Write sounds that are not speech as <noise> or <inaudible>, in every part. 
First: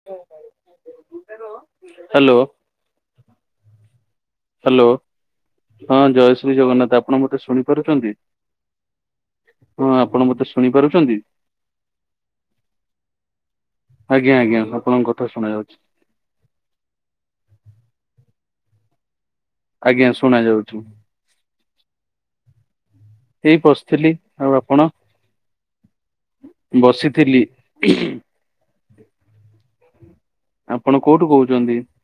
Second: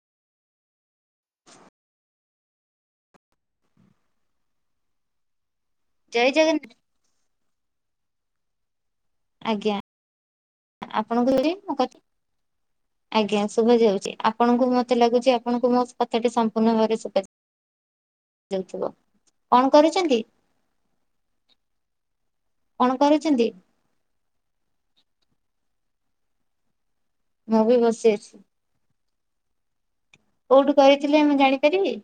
Hello. Hello ହଁ ଜୟ ଶ୍ରୀ ଜଗନ୍ନାଥ ଆପଣ ମତେ ଶୁଣିପାରୁଛନ୍ତି। ଆଜ୍ଞା। ହଁ ଆପଣ ମତେ ଆପଣଙ୍କ ଦେ ମୁଁ କଥା ଆଜ୍ଞା ଶୁଭ ଯାଉଛି। ଆଜ୍ଞା ଆଜ୍ଞା ଆପଣଙ୍କୁ ମତେ ଆପଣଙ୍କ କଥା ଲାଗୁଛି ଶୁଣା ଆପଣଙ୍କୁ ଯାଉଛି। ମୋ କଥା ସମ୍ପୂର୍ଣ୍ଣ ଭାବରେ ଶୁଭାଉଛି। ଯାଉଥିବ। କଣ ଆଜ୍ଞା କରୁଛନ୍ତି ଶୁଣା ଯାଉଛି। କଣ କରୁଛନ୍ତି। ଏଇ ବଶିଥିଲି। ଆଉ ଆପଣ? ବସିଥିଲି। ମୁଁ ବି ବସି ଅଛି। କୋଉଠୁ ଆପଣ କରିଥିଲେ କୋଉଠୁ ମୁଁ କହୁଛନ୍ତି? ଜାଣିପାରିବି।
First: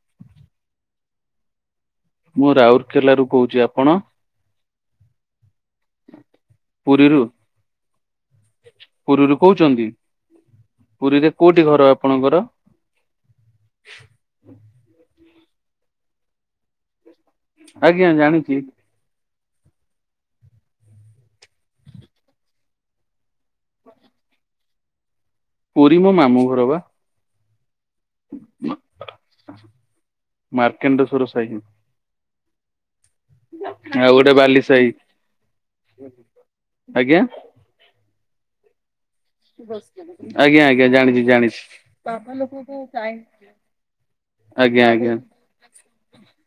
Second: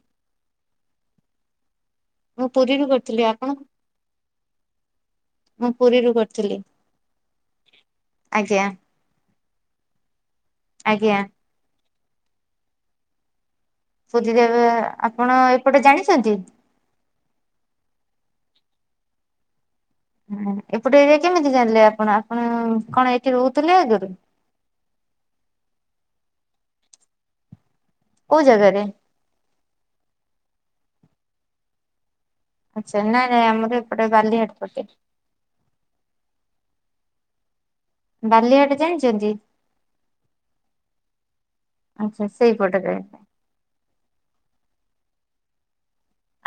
ମୁଁ ପୁରୀରୁ ରାଉରକେଲା ରୁ କରିଥିଲି। ଆପଣ? କହୁଛି ମୁଁ ପୁରୀରୁ କରିଥିଲି। ପୁରୀରୁ ଆଜ୍ଞା ପୁରୀରୁ କହୁଛନ୍ତି ଆଜ୍ଞା ପୁରୀରେ କୋଉଠି ଘର ଆପଣଙ୍କର? ସୁଧି ଦେବ ଆପଣ ଏପଟେ ଜାଣିଛନ୍ତି? ଆଜ୍ଞା ଜାଣିଛି। ହୁଁ ଏପଟେ ଏଆ କେମିତି ଜାଣିଲେ ଆପଣ ଆପଣ କଣ ଏଠି ରହୁଥିଲେ ଆଗରୁ। ପୁରୀ ମୋ ମାମୁଁ ଘର ବା। କଉ ଜାଗା ରେ। ମାର୍କେଣ୍ଡ ସର ସହି। ଆଚ୍ଛା ନାଇଁ ନାଇଁ ଆମର ଏପଟେ ଆଉ ଗୋଟେ ବାଲିହାଡ ବାଲି ସାହି ପଟେ। ଆଜ୍ଞା। ବାଲିଆଟେ ଜାଣିଛନ୍ତି? ଆଜ୍ଞା ଆଜ୍ଞା ଜାଣିଚି ଆଚ୍ଛା ସେଇପଟରେ ଜାଣିଚି। ଆଜ୍ଞା ଆଜ୍ଞା।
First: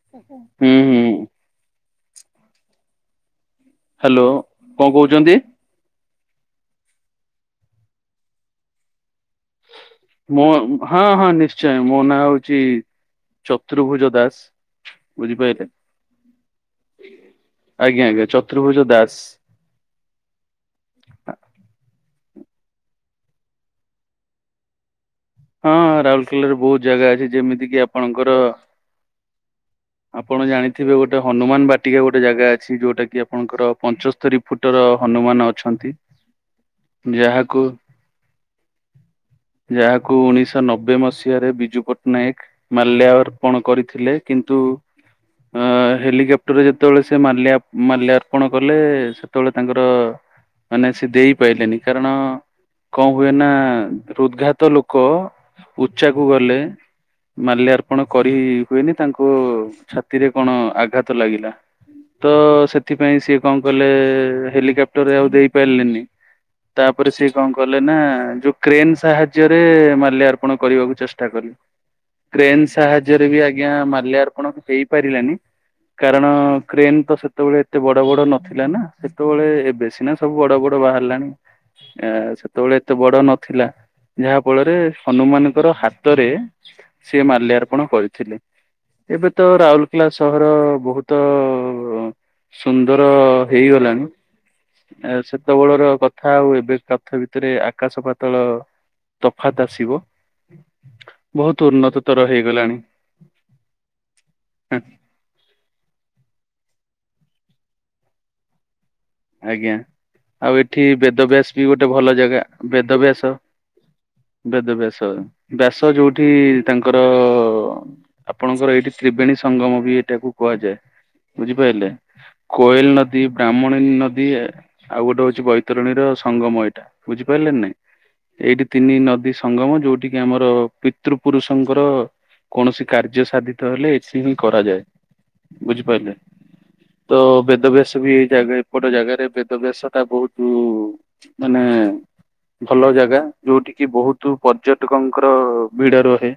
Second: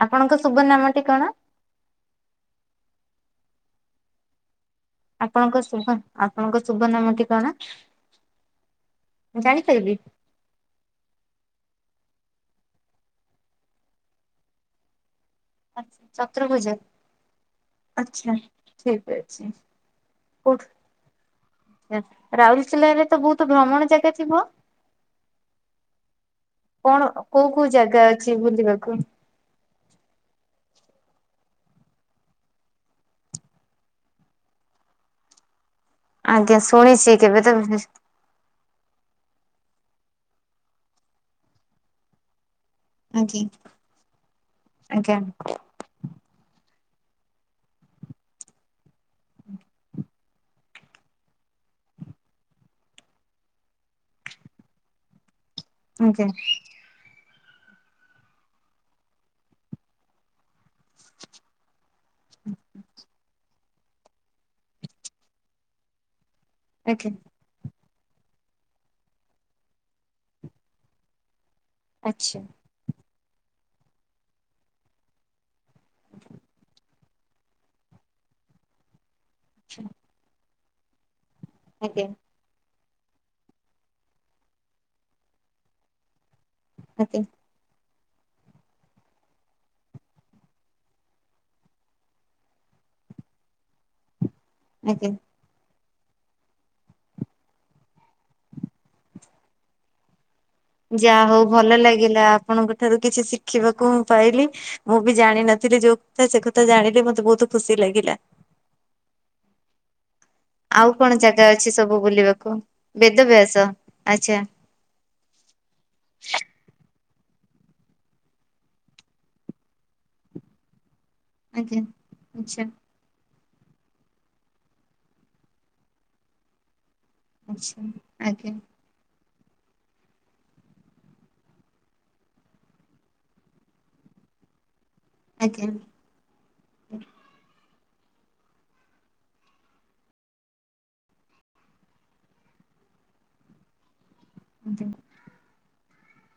ଆପଣଙ୍କ ଶୁଭ ହୁଁ ନାମ ହୁଁ ଟି କଣ? ହ୍ୟାଲୋ। କଣ କହୁଛନ୍ତି? ଆପଣଙ୍କ ଶୁଭ ଆପଣଙ୍କ ଶୁଭ ନାମ ଟି କଣ ମୁ ଜାଣିପାରିବି? ମଁ ହଁ ହଁ ନିଶ୍ଚୟ ମୋ ନାଁ ହଉଛି ଚତୁର୍ଭୁଜ ଦାସ। ବୁଝିପା ଆଛା ଚତୁର୍ଭୁଜ ଆଜ୍ଞା ଆଜ୍ଞା ଆଛା ଚତୁର୍ଭୁଜ ଦାସ ଠିକ ଅଛି। ଉଠୁ ରାଉରକେଲରେ ତ ବହୁତ ଭ୍ରମଣ ଜାଗା ଥିବ। ହଁ ରାଉରକେଲ ରେ ବହୁତ କଣ ଜାଗା ଅଛି କୋଉ କୋଉ ଯେମିତି କିି ଜାଗା ଅଛି ଆପଣଙ୍କର ବୁଲିବାକୁ? ଆପଣ ଜାଣିଥିବେ ଗୋଟେ ହନୁମାନ ବାଟିକା ଗୋଟେ ଜାଗା ଅଛି। ଯୋଉଟା କିି ଆପଣଙ୍କର ପଞ୍ଚସ୍ତରୀ ଫୁଟର ହନୁମାନ ଅଛନ୍ତି। ଆଜ୍ଞା ଶୁଣିଛି କେବେ ତ ଯାହାକୁ ଯାହାକୁ ଉଣେଇଶଶହ ନବେ ମସିହାରେ ବିଜୁ ପଟ୍ଟନାୟକ ମାଲ୍ୟ ଆଜ୍ଞା ଅର୍ପଣ କରିଥିଲେ କିନ୍ତୁ ଆଜ୍ଞା ଅ ହେଲିକପ୍ ରେ ଯେତେବେଳେ ସେ ମା ମାଲ୍ୟର୍ପଣ କଲେ ସେତେବେଳେ ତାଙ୍କର ମାନେ ସେ ଦେଇପାରଲେନି କାରଣ କଣ ହୁଏ ନା ହୃଦ୍ଘାତ ଲୋକ ଲୋକ ଉଚ୍ଚାକୁ ଆଜ୍ଞା ଗଲେ ମାଲ୍ୟର୍ପଣ କରି ହୁଏନି ତାଙ୍କୁ ଛାତିରେ କଣ ଆଘାତ ଲାଗିଲା ତ ସେଥିପାଇଁ ସିଏ କଣ ଗଲେ ହେଲିକପ୍ଟରରେ ଆଉ ଦେଇପାରିଲନି ତାପରେ ସେ କଣ କଲେ ନା ଯୋଉ କ୍ରେନ ସାହାଯ୍ୟରେ ମାଲ୍ୟର୍ପଣ କରିବାକୁ ଚେଷ୍ଟା କଲେ ଆଚ୍ଛା ଆଜ୍ଞା କ୍ରେନ ସାହାଯ୍ୟରେ ବି ଆଜ୍ଞା ମାଲ୍ୟାର୍ପଣ ହେଇପାରିଲାନି। କାରଣ କ୍ରେନ ତ ସେତେବେଳେ ଏତେ ବଡ ବଡ ନଥିଲା ନା ସେତେବେଳେ ଏବେ ସିନା ସବୁ ବଡ ବଡ ଏବେ ତ ବାହାରିଲାଣି ଆଜ୍ଞା ଆ ସେତେବେଳେ ଏତେ ବଡ ନଥିଲା। ଯାହା ଫଳରେ ହନୁମାନଙ୍କର ହାତରେ ସେ ମାଲ୍ୟାର୍ପଣ କରିଥିଲେ। ଏବେ ତ ରାଉରକେଲା ସହର ବହୁତ ସୁନ୍ଦର ହେଇଗଲାଣି। ଆଜ୍ଞା ସେତେବେଳର କଥା ଆଉ ଏବେ କାଥ ଭିତରେ ଆକାଶ ପାତଳ ତଫାତ୍ ଆସିବ। ଯାହା ହଉ ବହୁତ ଭଲ ଉନ୍ନତତର ଲାଗିଲା ହେଇଗଲାଣି ଆପଣଙ୍କ ଠାରୁ କିଛି ଶିଖିବାକୁ ମୁଁ ପାଇଲି। ମୁଁ ବି ଜାଣିନଥିଲି ଯୋଉ କଥା ସେ କଥା ଜାଣିଲେ ମତେ ବହୁତ ଖୁସି ଲାଗିଲା। ଆଜ୍ଞା। ଆଉ ଏଠି କଣ ଜାଗା ବେଦବ୍ୟାସ ବି ଅଛି ଗୋଟେ ସବୁ ଭଲ ଜାଗା ବୁଲିବାକୁ? ବେଦବ୍ୟାସ ଆଚ୍ଛା ବେଦବ୍ୟାସ। ବ୍ୟାସ ଯୋଉଠି ତାଙ୍କର - - ଆପଣଙ୍କର ଏଇଠି ତ୍ରିବେଣୀ ସଙ୍ଗମ ବି ଏଇଟାକୁ କୁହାଯାଏ। ଆଜ୍ଞା। ବୁଝିପାରିଲେ ଆଚ୍ଛା କୋଏଲ ନଦୀ ବ୍ରାହ୍ମଣୀ ନଦୀ ଯଦି ଆଉ ଗୋଟେ ହଉଛି ବୈତରଣୀର ସଙ୍ଗମ ଏଇଟା ବୁଝିପାରିଲେ ନାଇଁ ଆଚ୍ଛା ଆଜ୍ଞା ଏଇଠି ତିନି ନଦୀ ସଙ୍ଗମ ଯୋଉଠ କିି ଆମର ପିତୃ ପୁରୁଷଙ୍କର କୌଣସି କାର୍ଯ୍ୟ ସାଧିତ ହେଲେ ଏଠି ବି କରାଯାଏ। ଆଜ୍ଞା ବୁଝିପାରିଲେ ତ ବେଦ ବ୍ୟାସ ବି ଏଇ ଜାଗା ଗୋଟେ ଜାଗାରେ ବେଦ ବ୍ୟାସ ଟା ବହୁତ ମାନେ ଭଲ ଜାଗା ଯୋଉଠି କିି ବହୁତୁ ପର୍ଯ୍ୟଟକଙ୍କର ଭିଡ ରହେ।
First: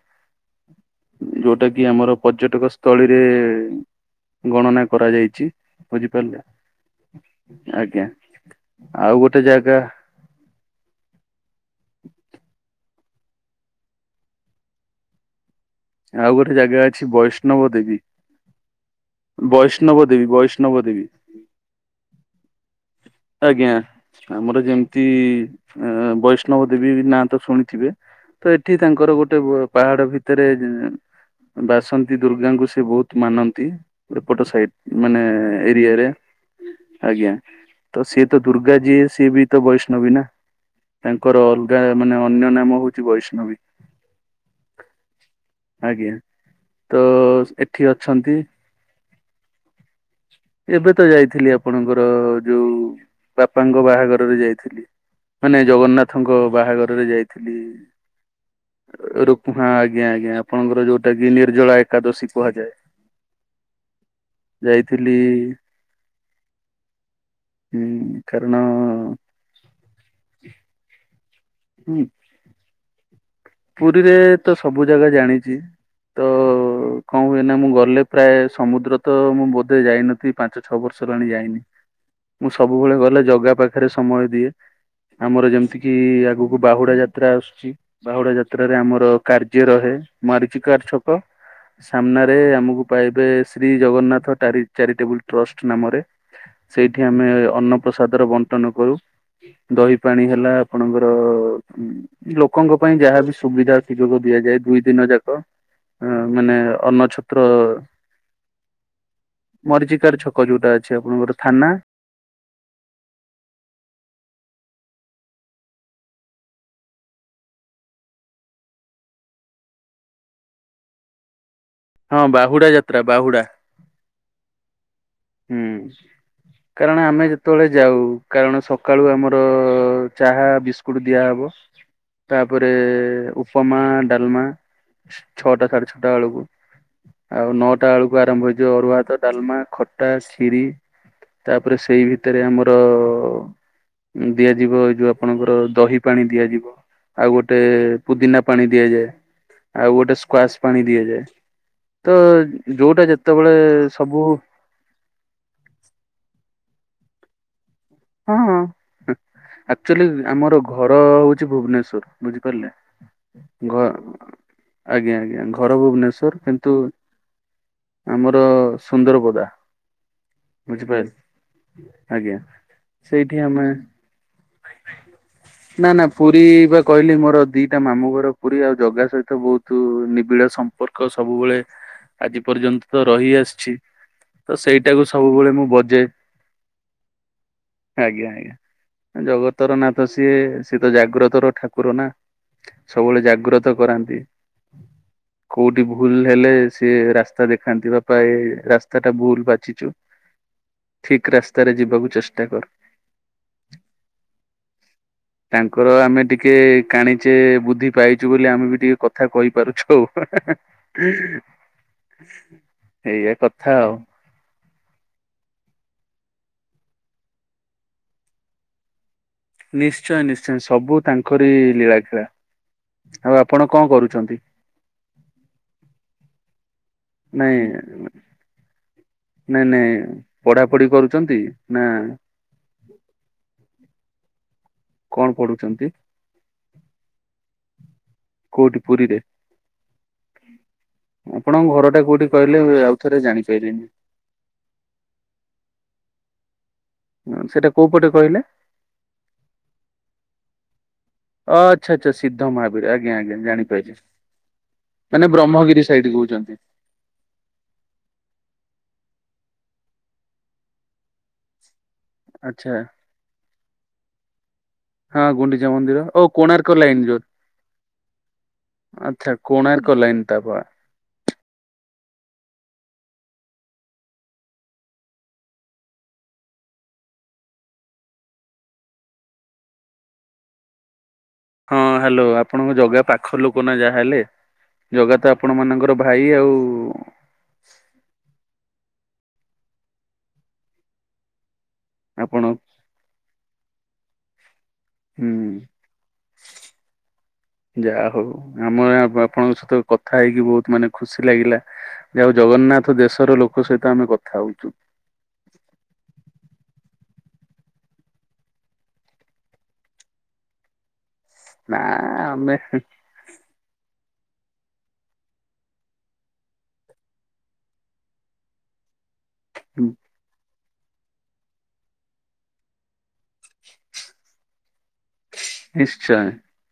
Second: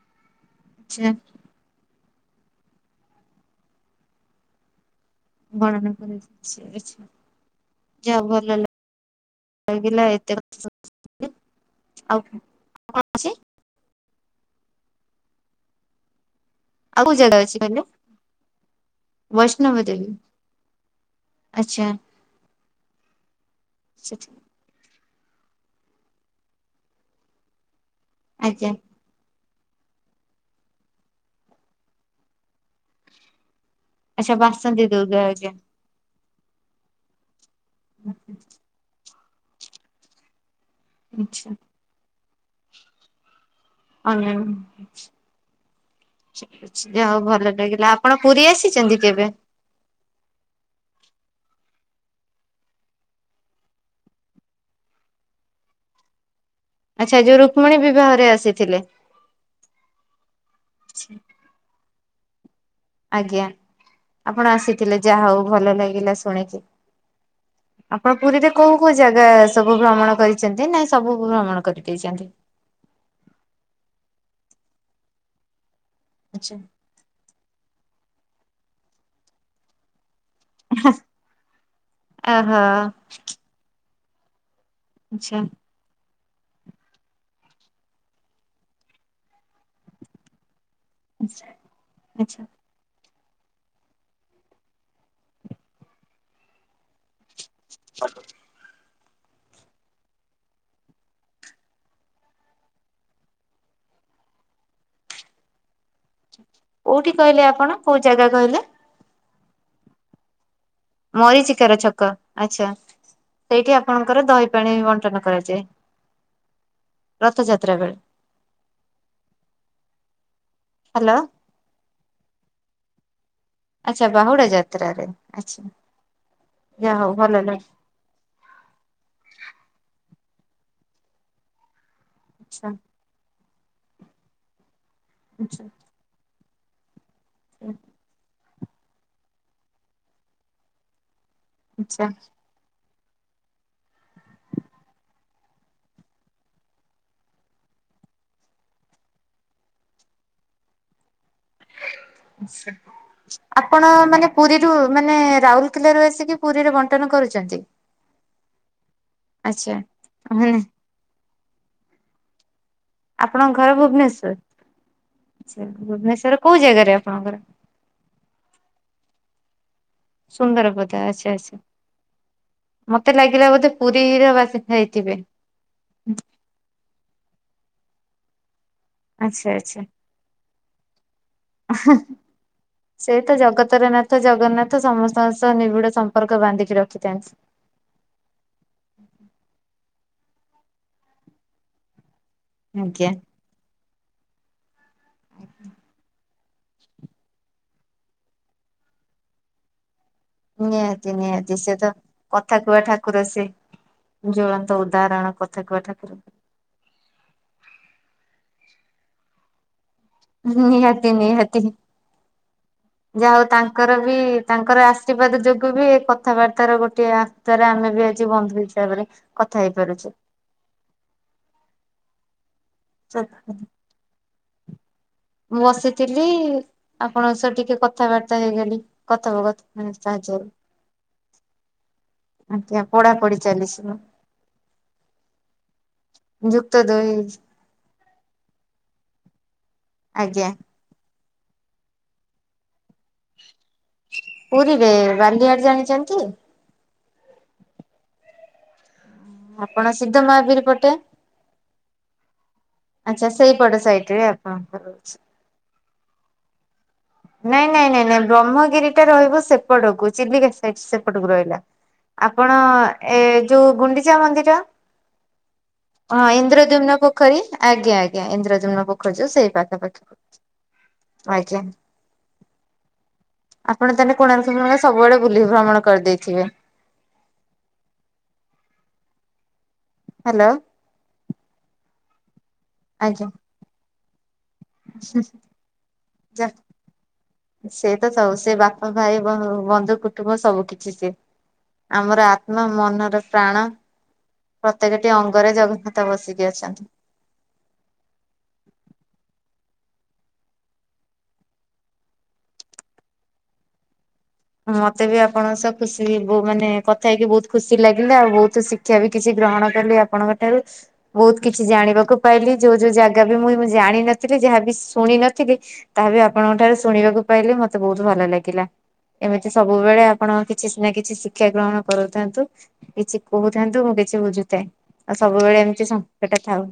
ଆଛା। ଯୋଉଟା କି ଆମର ପର୍ଯ୍ୟଟକ ସ୍ଥଳୀରେ ଗଣନା କରାଯାଇଛି। ଗଣନା ବୁଝିପାରିଲେ? <unintelligible> ଆଜ୍ଞା ଯାହା ହଉ ଭଲ ଆଉ ଗୋଟେ ଜାଗା ଲାଗିଲା ଏତେ ଆଉ କଣ ଅଛି? ଆଉ ଗୋଟେ ଜାଗା ଆଉ ଅଛି କୋଉ ଜାଗା ବୈଷ୍ଣବ କହିଲେ? ଦେବୀ। ବୈଷ୍ଣବ ଦେବୀ ବୈଷ୍ଣବ ଦେବୀ। ଆଚ୍ଛା। ଆଜ୍ଞା ସେଠି ଆମର ଯେମିତି ବୈଷ୍ଣବ ଦେବୀ ନାଁ ତ ଶୁଣିଥିବେ? ତ ଆଜ୍ଞା ଏଠି ତାଙ୍କର ଗୋଟେ ପାହାଡ ଭିତରେ ବାସନ୍ତି ଦୁର୍ଗାଙ୍କୁ ସେ ବହୁତ ମାନନ୍ତି। ଏ ଆଚ୍ଛା ପଟ ବାସନ୍ତୀ ସାଇଟ ଦୁର୍ଗା ମାନେ ଆଜ୍ଞା। ଏରିଆରେ ଆଜ୍ଞା। ତ ସିଏ ତ ଦୁର୍ଗା ଯିଏ ସିଏ ବି ତ ବୈଷ୍ଣବୀ ନା ତାଙ୍କର ଆଚ୍ଛା ମାନେ ଅନ୍ୟ ନାମ ହଉଛି ବୈଷ୍ଣବୀ। ଅନ୍ୟ ନାମ ଆଜ୍ଞା ଯା ତ ହେଉ ଭଲ ଏଠି ଲାଗିଲା ଆପଣ ଅଛନ୍ତି ପୁରୀ ଆସିଛନ୍ତି କେବେ? ଏବେ ତ ଯାଇଥିଲି ଆପଣଙ୍କର ଯୋଉ ବାପାଙ୍କ ବାହାଘରରେ ଯାଇଥିଲି ମାନେ ଜଗନ୍ନାଥଙ୍କ ବାହାଘର ଆଚ୍ଛା ଯୋଉ ଥିଲି ରୁକ୍ମଣୀ ବିବାହରେ ଆସିଥିଲେ ରକୁଣା ଆଜ୍ଞ ଆପଣଙ୍କର ଯୋଉଟା କି ନିଜଳା ଏକାଦଶୀ କୁହାଯାଏ। ଆଜ୍ଞା ଆପଣ ଆସିଥିଲେ ଯାଇଥିଲି ଯାହା ହଉ ଭଲ ଲାଗିଲା ଶୁଣିକି। ହୁଁ ଆପଣ ପୁରୀରେ କାରଣ କୋଉ କୋଉ ଜାଗା ଅ ସବୁ ଭ୍ରମଣ କରିଚନ୍ତି ନା ସବୁ ଭ୍ରମଣ କରିଦେଇଚନ୍ତି? ପୁରୀରେ ତ ସବୁ ଜାଗା ଜାଣିଛି ତ ଆଛା। କଣ ହୁଏନା ମୁଁ ଗଲେ ପ୍ରାୟ ସମୁଦ୍ର ତ ମୁଁ ବୋଧେ ଯାଇନଥିଲି। ପାଞ୍ଚ ଛଅ ବର୍ଷ ହେଲାଣି ଯାଇନି ମୁଁ ଆହା ସବୁବେଳେ ଗଲେ ଜଗା ପାଖରେ ସମୟ ଦିଏ। ଆଛା ଆମର ଯେମିତି କିି ଆଗକୁ ବାହୁଡା ଯାତ୍ରା ଆସୁଛି। ବାହୁଡା ଯାତ୍ରାରେ ଆମର କାର୍ଯ୍ୟ ରହେ ମରିଚିକାର ଛକ। ସାମ୍ନାରେ ଆଛା। ଆମକୁ ପାଇବେ ଶ୍ରୀ ଜଗନ୍ନାଥ ଚାରିଟେବୁଲ ଟ୍ରଷ୍ଟ ନାମରେ ସେଇଠି ଆମେ ଅନ୍ନପ୍ରସାଦର ବଣ୍ଟନ କରୁ। ଦହି ପାଣି ହେଲା ଆପଣଙ୍କର ଲୋକଙ୍କ ପାଇଁ ଯାହା ବିି ସୁବିଧା ସୁଯୋଗ ଦିଆଯାଏ। ଦୁଇ ଦିନ ଯାକ। ଅ ମାନେ କୋଉଠି କହିଲେ ଅନ୍ନଛତ୍ର ଆପଣ କୋଉ ଜାଗା କହିଲେ? ମରିଚିକାର ଛତ ଯୋଉଟା ଅଛି ଆପଣଙ୍କର ଥାନା। ଆଛା ସେଇଠି ଆପଣଙ୍କର ଦହି ପାଣି ବଣ୍ଟନ କରାଯାଏ। ରଥଯାତ୍ରା ବେଳେ ହ୍ୟାଲୋ। ହଁ ବାହୁଡା ଯାତ୍ରା ବାହୁଡା। ଆଚ୍ଛା ବାହୁଡା ଯାତ୍ରାରେ। ଆଚ୍ଛା ହୁଁ ଯାହା କାରଣ ହଉ ଆମେ ଭଲ ଯେତେବେଳେ ଲାଗିଲା। ଯାଉ। କାରଣ ସକାଳୁ ଆମର ଚାହା ବିସ୍କୁଟ ଦିଆହବ। ଆଛା ତାପରେ ଉପମା ଡାଲମା ଛଅଟା ସାଢେ ଛଅଟା ବେଳକୁ ଆଉ ନଅଟା ବେଳକୁ ଆରମ୍ଭ ହେଇଯିବ ଅରୁଆ ହାତ ଡାଲମା ଖଟା ଖିରି। ତାପରେ ସେଇ ଆଛା ଭିତରେ ଆମର ଦିଆଯିବ ଏ ଯୋଉ ଆପଣଙ୍କର ଦହି ପାଣି ଦିଆଯିବ। ଆଉ ଗୋଟେ ପୁଦିନା ପାଣି ଦିଆଯାଏ। ଆଉ ଗୋଟେ ସ୍କ୍ୱାସ ପାଣି ଦିଆଯାଏ। ତ ଯୋଉଟା ଯେତେବେଳେ ଆପଣ ସବୁ ମାନେ ପୁରୀରୁ ମାନେ ରାଉରକେଲା ରୁ ଆସିକି ପୁରୀରେ ବଣ୍ଟନ କରୁଛନ୍ତି। ହଁ ହଁ ଆଚ୍ଛା। ଆକ୍ଚୁଲି ଆମର ମାନେ ଘର ହଉଛି ଭୁବନେଶ୍ଵର ବୁଝିପାରିଲେ। ଆପଣଙ୍କ ଘର ଘ ଭୁବନେଶ୍ଵର ଆଜ୍ଞା ଆଜ୍ଞା ଆଛା ଘର ଭୁବନେଶ୍ଵର। କୋଉ କିନ୍ତୁ ଜାଗାରେ ଆପଣଙ୍କର? ଆମର ସୁନ୍ଦରପଦା। ସୁନ୍ଦରବଦ ବୁଝିପାରିଲେ ଆଛା ଆଛା। ଆଜ୍ଞା ମତେ ସେଇଠି ଲାଗିଲା ଆମେ ବୋଧେ ପୁରୀ ହର ବାସି ହେଇଥିବେ। ନା ନା ପୁରୀ ବା କହିଲି ମୋର ଦିଟା ମାମୁଁ ଘର। ପୁରୀ ଆଉ ଜଗା ସହିତ ଆଚ୍ଛା ବହୁତ ଆଚ୍ଛା। ନିବିଡ଼ ସମ୍ପର୍କ ସବୁବେଳେ ଆଜି ପର୍ଯ୍ୟନ୍ତ ସେଇ ରହି ତ ଆସିଛି ଜଗତର ନାଥ ତ ଜଗନ୍ନାଥ ସେଇଟାକୁ ସମସ୍ତଙ୍କ ସବୁବେଳେ ସହ ମୁଁ ନିବିଡ ବଜେ ସମ୍ପର୍କ ବାନ୍ଧିକି ରଖିଥାନ୍ତି। ଆଜ୍ଞା ଆଜ୍ଞା। ଜଗତର ନାଥ ସିଏ ସିଏ ତ ଜାଗ୍ରତର ଠାକୁର ନା ଆଜ୍ଞା ସବୁବେଳେ ଜାଗ୍ରତ। ଭକ୍ତ କରାନ୍ତି। କୋଉଠି ଭୁଲ ହେଲେ ସେ ରାସ୍ତା ଦେଖାନ୍ତି ବାପା ଏ ରାସ୍ତା ଟା ଭୁଲ ବାଛିଛୁ। ନିହାତି ଠିକ ନିହାତି ରାସ୍ତାରେ ସେ ତ ଯିବାକୁ ଚେଷ୍ଟା କଥା କର। କୁହ ଠାକୁର ସେ ଜ୍ୱଳନ୍ତ ଉଦାହରଣ। କଥା କୁହା ତାଙ୍କର ଠାକୁର। ଆମେ ଟିକେ କାଣିଛେ ବୁଦ୍ଧି ପାଇଛୁ ବୋଲି ଆମେ ବି ଟିକେ କଥା କହିପାରୁଛୁ ଆଉ। ନିହାତି ନିହାତି ଯା ଏଇଆ ହଉ କଥା ଆଉ। ତାଙ୍କର ବି ତାଙ୍କର ଆଶୀର୍ବାଦ ଯୋଗୁ ବି ଏ କଥାବାର୍ତ୍ତା ର ଗୋଟେ ଆସ୍ରେ ଆମେ ବି ଆଜି ବନ୍ଧୁ ହିସାବରେ କଥା ନିଶ୍ଚୟ ହେଇପାରୁଛେ। ନିଶ୍ଚୟ ସବୁ ତାଙ୍କରି ଲୀଳା ଖେଳା। ଆଉ ଆପଣ କଣ କରୁଛନ୍ତି? ମୁଁ ବସିଥିଲି ଆପଣଙ୍କ ସହ ନାଇଁ ଟିକେ କଥାବାର୍ତ୍ତା ହେଇଗଲି। ନାଇଁ କଥୋପକଥନ ନାଇଁ ସାହାଯ୍ୟରେ ପଢା ପଢି କରୁଛନ୍ତି ନା ଆଜ୍ଞା ପଢାପଢି ଚାଲିଛି ନା। କଣ ପଢୁଛନ୍ତି ଯୁକ୍ତ ଦୁଇ କୋଉଠି ପୁରୀରେ? ଆଜ୍ଞା। ଆପଣଙ୍କ ଘର ଟା କୋଉଠି କହିଲେ ଆଉ ଥରେ ଜାଣିପାଇଲିନି। ପୁରୀରେ ବାଲିଆଡ ଜାଣିଛନ୍ତି? ହଁ ସେଇଟା କୋଉ ପଟେ କହିଲେ? ଆପଣ ସିଦ୍ଧ ମହାବୀର ପଟେ। ଅ ଆଚ୍ଛା ଆଚ୍ଛା ସିଦ୍ଧ ମହାବୀର ଆଜ୍ଞା ଆଚ୍ଛା ଆଜ୍ଞା ସେଇପଟ ଜାଣିପାଇଲି। ସାଇଟ ରେ ଆପଣଙ୍କର ରହୁଛି। ମାନେ ବ୍ରହ୍ମଗିରି ସାଇଡ କହୁଛନ୍ତି। ନାଇଁ ନାଇଁ ନାଇଁ ନାଇଁ ବ୍ରହ୍ମଗିରି ଟା ରହିବୁ ସେପଟକୁ ଚିଲିକା ସାଇଟ ସେପଟକୁ ରହିଲା। ଆପଣ ଆଚ୍ଛା ଏ ଯୋଉ ଗୁଣ୍ଡିଚା ମନ୍ଦିର ହଁ ଗୁଣ୍ଡିଚା ମନ୍ଦିର ଓ ହଁ କୋଣାର୍କ ଇନ୍ଦ୍ରଦ୍ୟୁମ୍ନ ଲାଇନ ଯୋଉ ପୋଖରୀ ଆଜ୍ଞା ଆଜ୍ଞା ଇନ୍ଦ୍ରଦ୍ୟୁମ୍ନ ପୋଖରୀ ଆଚ୍ଛା ଯୋଉ ସେଇ କୋଣାର୍କ ପାଖାପାଖି। ଲାଇନ ତାପ ଆଜ୍ଞା। ଆପଣ ତାହେଲେ କୋଣାର୍କମେଳା ସବୁଆଡେ ବୁଲି ଭ୍ରମଣ କରିଦେଇଥିବେ? ହ୍ୟାଲୋ। ହଁ ହ୍ୟାଲୋ ଆପଣଙ୍କ ଜଗା ଆଜ୍ଞା। ପାଖ ଲୋକ ନା ଯାହେଲେ। ଜଗା ତ ଆପଣ ମାନଙ୍କର ଭାଇ ଯା ଆଉ ସେ ତ ସବୁ ସେ ବାପା, ଭାଇ, ବନ୍ ବନ୍ଧୁ କୁଟୁମ୍ବ ସବୁ କିଛି ସିଏ। ଆମର ଆପଣ ଆତ୍ମା ମନର ପ୍ରାଣ। ପ୍ରତ୍ୟେକଟି ହୁଁ ଅଙ୍ଗରେ ଜଗନ୍ନାଥ ବସିକି ଅଛନ୍ତି। ଯାହା ହଉ ଆମ ଆପ ଆପଣଙ୍କ ସହିତ କଥା ହେଇକି ବହୁତ ମାନେ ଖୁସି ଲାଗିଲା ଜାଉ ଜଗନ୍ନାଥ ଦେଶର ଲୋକ ସହିତ ଆମେ କଥା ହଉଚୁ। ମତେ ବି ଆପଣଙ୍କ ସହ ଖୁସି ବୁ ମାନେ କଥା ହେଇକି ବହୁତ ଖୁସି ଲାଗିଲେ ଆଉ ବହୁତ ଶିକ୍ଷା ବି କିଛି ଗ୍ରହଣ କଲି ଆପଣଙ୍କ ଠାରୁ ବହୁତ କିଛି ନା ଜାଣିବାକୁ ପାଇଲି ଆମେ ଯୋଉ ଯୋଉ ଜାଗ କବି ମୁଁ ଜାଣିନଥିଲି ଯାହାବ ଶୁଣିିନଥିଲି ତାହା ବି ଆପଣଙ୍କ ଠାରୁ ଶୁଣିବାକୁ ପାଇଲି ମତେ ବହୁତ ଭଲ ଲାଗିଲା ଏମିତି ସବୁବେଳେ ଆପଣ କି ଚିସ୍ ନା କିଛି ଶିକ୍ଷା ଗ୍ରହଣ କରୁଥାନ୍ତୁ କିଛି କହୁଥାନ୍ତୁ ମୁଁ କିଛି ବୁଝୁଥାଏ। ଆଉ ସବୁବେଳେ ଏମିତି ନିଶ୍ଚୟ ସଙ୍କେଟ ଥାଉ।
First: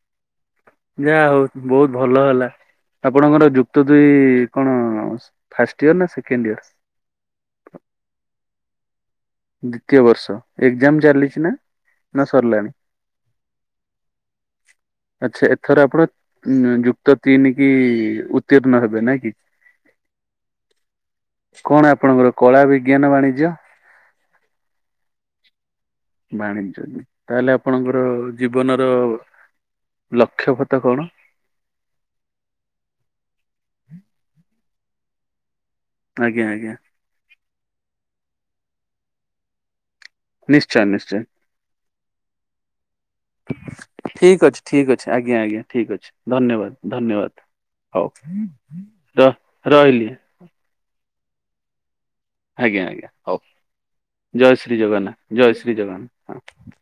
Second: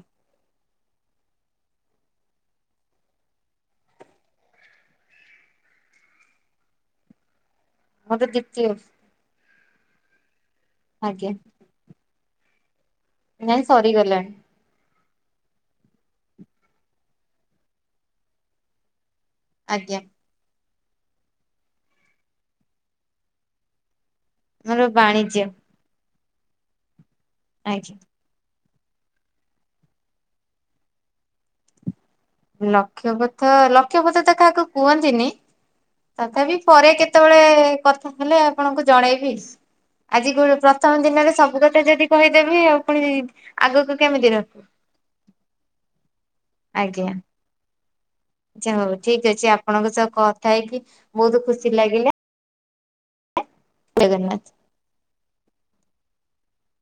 ଯାହା ହଉ ବହୁତ ଭଲ ହେଲା ଆପଣଙ୍କର ଯୁକ୍ତ ଦୁଇ କଣ ଫାଷ୍ଟ ଇୟର ନା ସେକେଣ୍ଡ ଇୟର? ମୋତ ଦିତୀୟ। ଦ୍ଵିତୀୟ ବର୍ଷ ଏକ୍ଜାମ ଆଜ୍ଞା ଚାଲିଛି ନା ନା ସରିଲାଣି? ନାଇଁ ସରିଗଲାଣି। ଆଚ୍ଛା ଏଥର ଆପଣ ଉ ଯୁକ୍ତ ତିନି କି ଉତ୍ତୀର୍ଣ୍ଣ ହେବେ ନାଇ କି? ଆଜ୍ଞା। କଣ ଆପଣଙ୍କର କଳା ବିଜ୍ଞାନ ବାଣିଜ୍ୟ? ମୋର ବାଣିଜ୍ୟ। ବାଣିଜ୍ୟ ନାଇ ତାହେଲେ ଆଜ୍ଞା ଆପଣଙ୍କର ଜୀବନର ଲକ୍ଷ୍ୟ ଫତା କଣ? ଲକ୍ଷପଥ ଲକ୍ଷପଥ ତ କାହାକୁ କୁହନ୍ତିନି ଆଜ୍ଞା ତଥାପି ଆଜ୍ଞା ପରେ କେ କେତେବେଳେ କଥା ହେଲେ ଆପଣଙ୍କୁ ଜଣେଇବି ଆଜି ଗୁଳ ନିଶ୍ଚୟ ପ୍ରଥମ ନିଶ୍ଚୟ ଦିନରେ ସବୁ କଥା ଯଦି କହିଦେବି ଆଉ ପୁଣି ଆଗକୁ କେମିତି ଠିକ ଅଛି ରଖିବି ଠିକ ଅଛି ଆଜ୍ଞା ଆଜ୍ଞା ଠିକ ଅଛି ଧନ୍ୟବାଦ ଧନ୍ୟବାଦ। ହଉ। ଆଛା ହଉ ର ଠିକ ଅଛି ଆପଣଙ୍କ ରହିଲି ସହ କଥା ହେଇକି ବହୁତ ଖୁସି ଲାଗିଲା ଆଜ୍ଞା ଆଜ୍ଞା ହଉ ଜଗନ୍ନାଥ। ଜୟ ଶ୍ରୀ ଜଗନ୍ନାଥ ଜୟ ଶ୍ରୀ ଜଗନ୍ନାଥ ହଁ।